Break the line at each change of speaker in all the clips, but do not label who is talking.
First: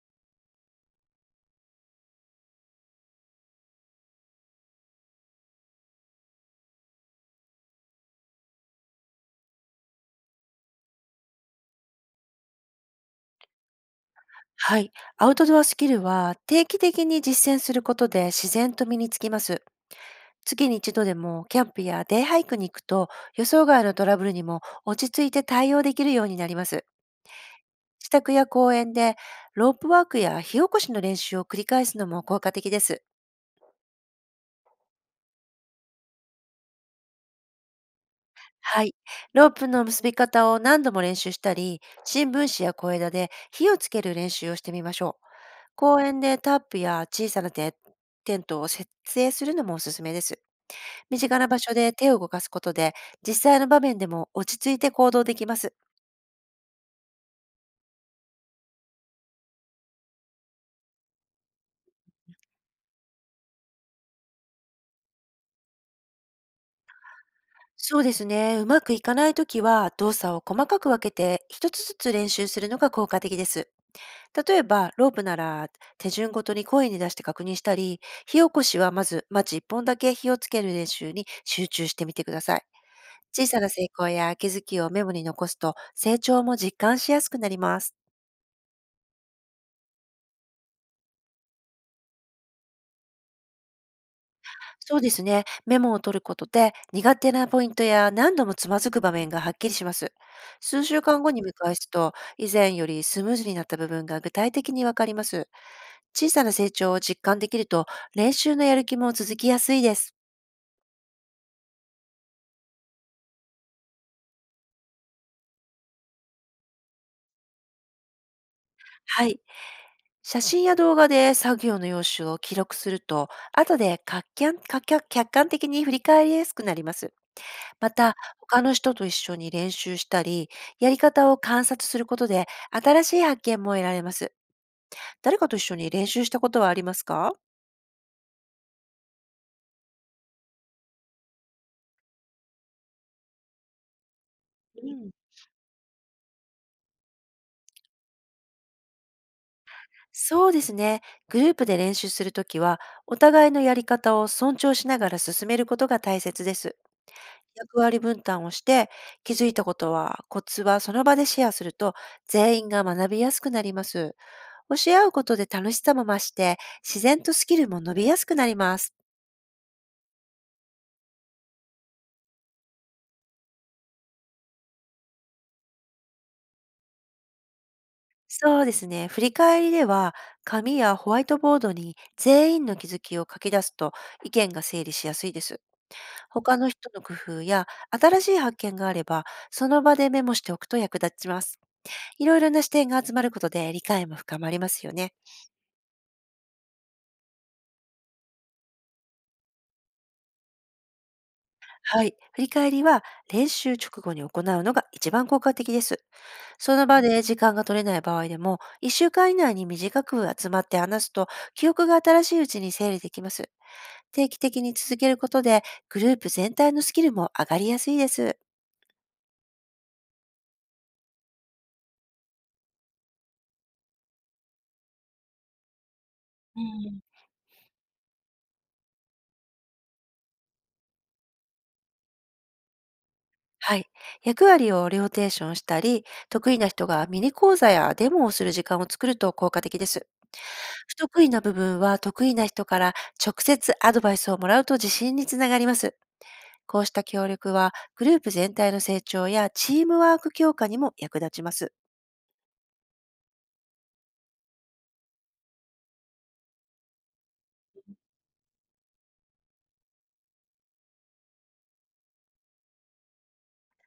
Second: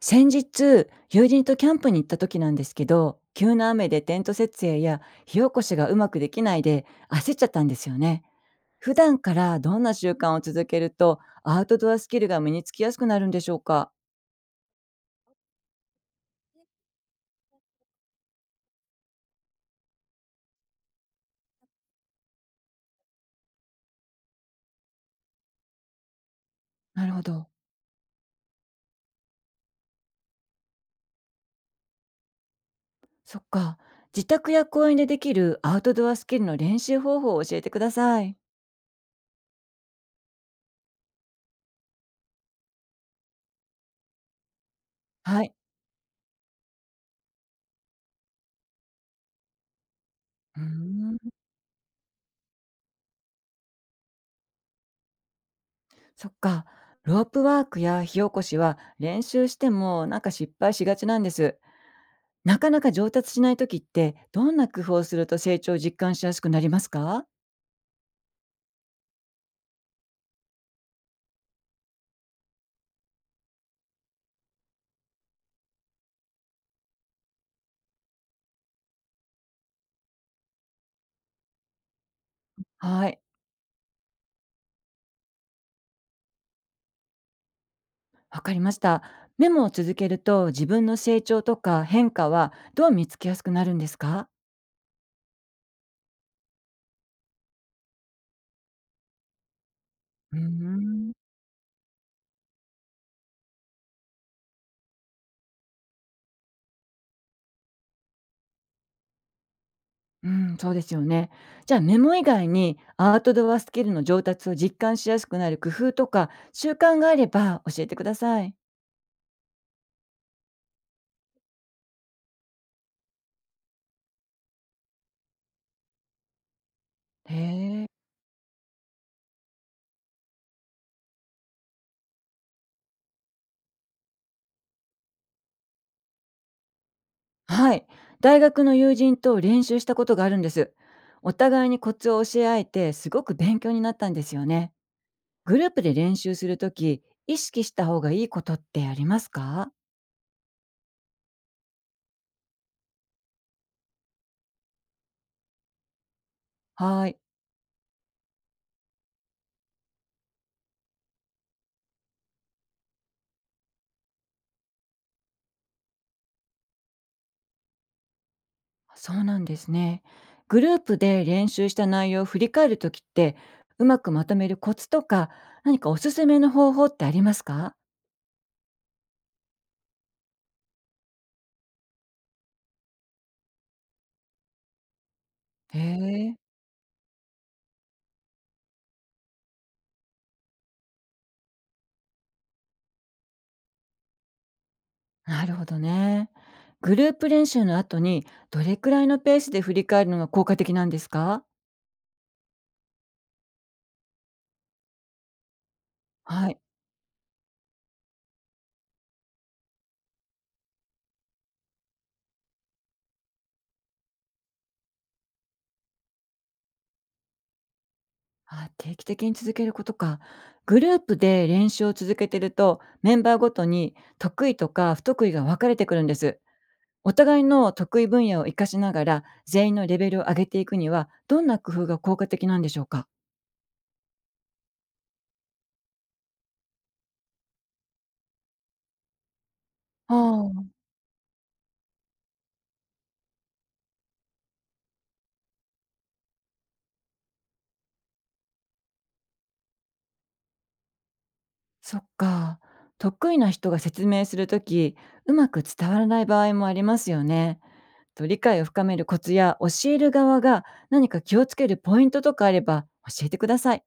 先日友人とキャンプに行った時なんですけど、急な雨でテント設営や火起こしがうまくできないで焦っちゃったんですよね。普段からどんな習慣を続けるとアウトドアスキルが身につきやすくなるんでしょうか？
はい。アウトドアスキルは定期的に実践することで自然と身につきます。月に一度でもキャンプやデイハイクに行くと、予想外のトラブルにも落ち着いて対応できるようになります。
なるほど。
自宅や公園でロープワークや火起こしの練習を繰り返すのも効果的です。
そっか。自宅や公園でできるアウトドアスキルの練習方法を教えてください。
はい。ロープの結び方を何度も練習したり、新聞紙や小枝で火をつける練習をしてみましょう。
はい。
公園でタップや小さなテントを設営するのもおすすめです。
うーん。
身近な場所で手を動かすことで、実際の場面でも落ち着いて行動できます。
そっか。ロープワークや火起こしは練習してもなんか失敗しがちなんです。なかなか上達しない時って、どんな工夫をすると成長を実感しやすくなりますか？
そうですね。うまくいかないときは、動作を細かく分けて、一つずつ練習するのが効果的です。例えば、ロープなら、手順ごとに声に出して確認したり、火起こしはまず、マッチ一本だけ火をつける練習に集中してみてください。
はい、
小さな成功や気づきをメモに残すと、成長も実感しやすくなります。
わかりました。メモを続けると、自分の成長とか変化はどう見つけやすくなるんですか？
そうですね。メモを取ることで、苦手なポイントや何度もつまずく場面がはっきりします。
うー
数週
ん、
間後に見返すと、以前よりスムーズになった部分が具体的にわかります。小さな成長を実感できると、練習のやる気も続きやすいです。
うん、そうですよね。じゃあメモ以外に、アウトドアスキルの上達を実感しやすくなる工夫とか、習慣があれば教えてください。
はい。写真や動画で作業の様子を記録すると、後で客観的に振り返りやすくなります。
へえ。
また、他の人と一緒に練習したり、やり方を観察することで、新しい発見も得られます。誰かと一緒に練習したことはありますか？
はい。大学の友人と練習したことがあるんです。お互いにコツを教え合えて、すごく勉強になったんですよね。
うん。
グループで練習するとき、意識した方がいいことってありますか？
そうですね。グループで練習するときは、お互いのやり方を尊重しながら進めることが大切です。
はい。
役割分担をして、気づいたことは、コツはその場でシェアすると、全員が学びやすくなります。教え合うことで楽しさも増して、自然とスキルも伸びやすくなります。
そうなんですね。グループで練習した内容を振り返るときって、うまくまとめるコツとか、何かおすすめの方法ってありますか？
そうですね。振り返りでは、紙やホワイトボードに全員の気づきを書き出すと、意見が整理しやすいです。
へえ。
他の人の工夫や新しい発見があれば、その場でメモしておくと役立ちます。いろいろな視点が集まることで理解も深まりますよね。
なるほどね。グループ練習の後に、どれくらいのペースで振り返るのが効果的なんですか？
はい。振り返りは練習直後に行うのが一番効果的です。
はい。
その場で時間が取れない場合でも、1週間以内に短く集まって話すと、記憶が新しいうちに整理できます。定期的に続けることで、グループ全体のスキルも上がりやすいです。
あ、定期的に続けることか。グループで練習を続けてると、メンバーごとに得意とか不得意が分かれてくるんです。
うん。
お互いの得意分野を活かしながら、全員のレベルを上げていくには、どんな工夫が効果的なんでしょうか？
はい。役割をローテーションしたり、得意な人がミニ講座やデモをする時間を作ると効果的です。
ああ、
不得意な部分は得意な人から直接アドバイスをもらうと自信につながります。こうした協力はグループ全体の成長やチームワーク強化にも役立ちます。
そっか。得意な人が説明するとき、うまく伝わらない場合もありますよね。と理解を深めるコツや教える側が何か気をつけるポイントとかあれば教えてください。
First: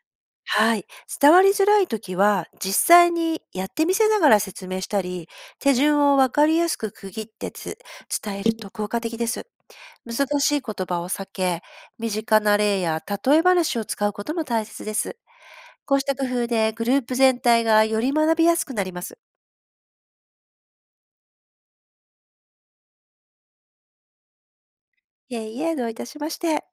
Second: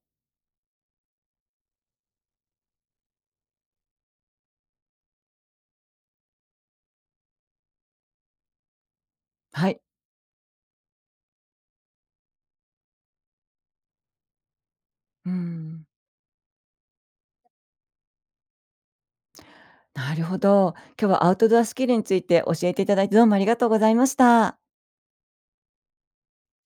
はい。伝わりづらいときは、実際にやってみせながら説明したり、手順をわかりやすく区切って伝えると効果的です。
はい。
難しい言葉を避け、身近な例や例え話を使うことも大切です。
うん。
こうした工夫でグループ全体がより学びやすくなります。
なるほど。今日はアウトドアスキルについて教えていただいて、どうもありがとうございました。
いえいえ、どういたしまして。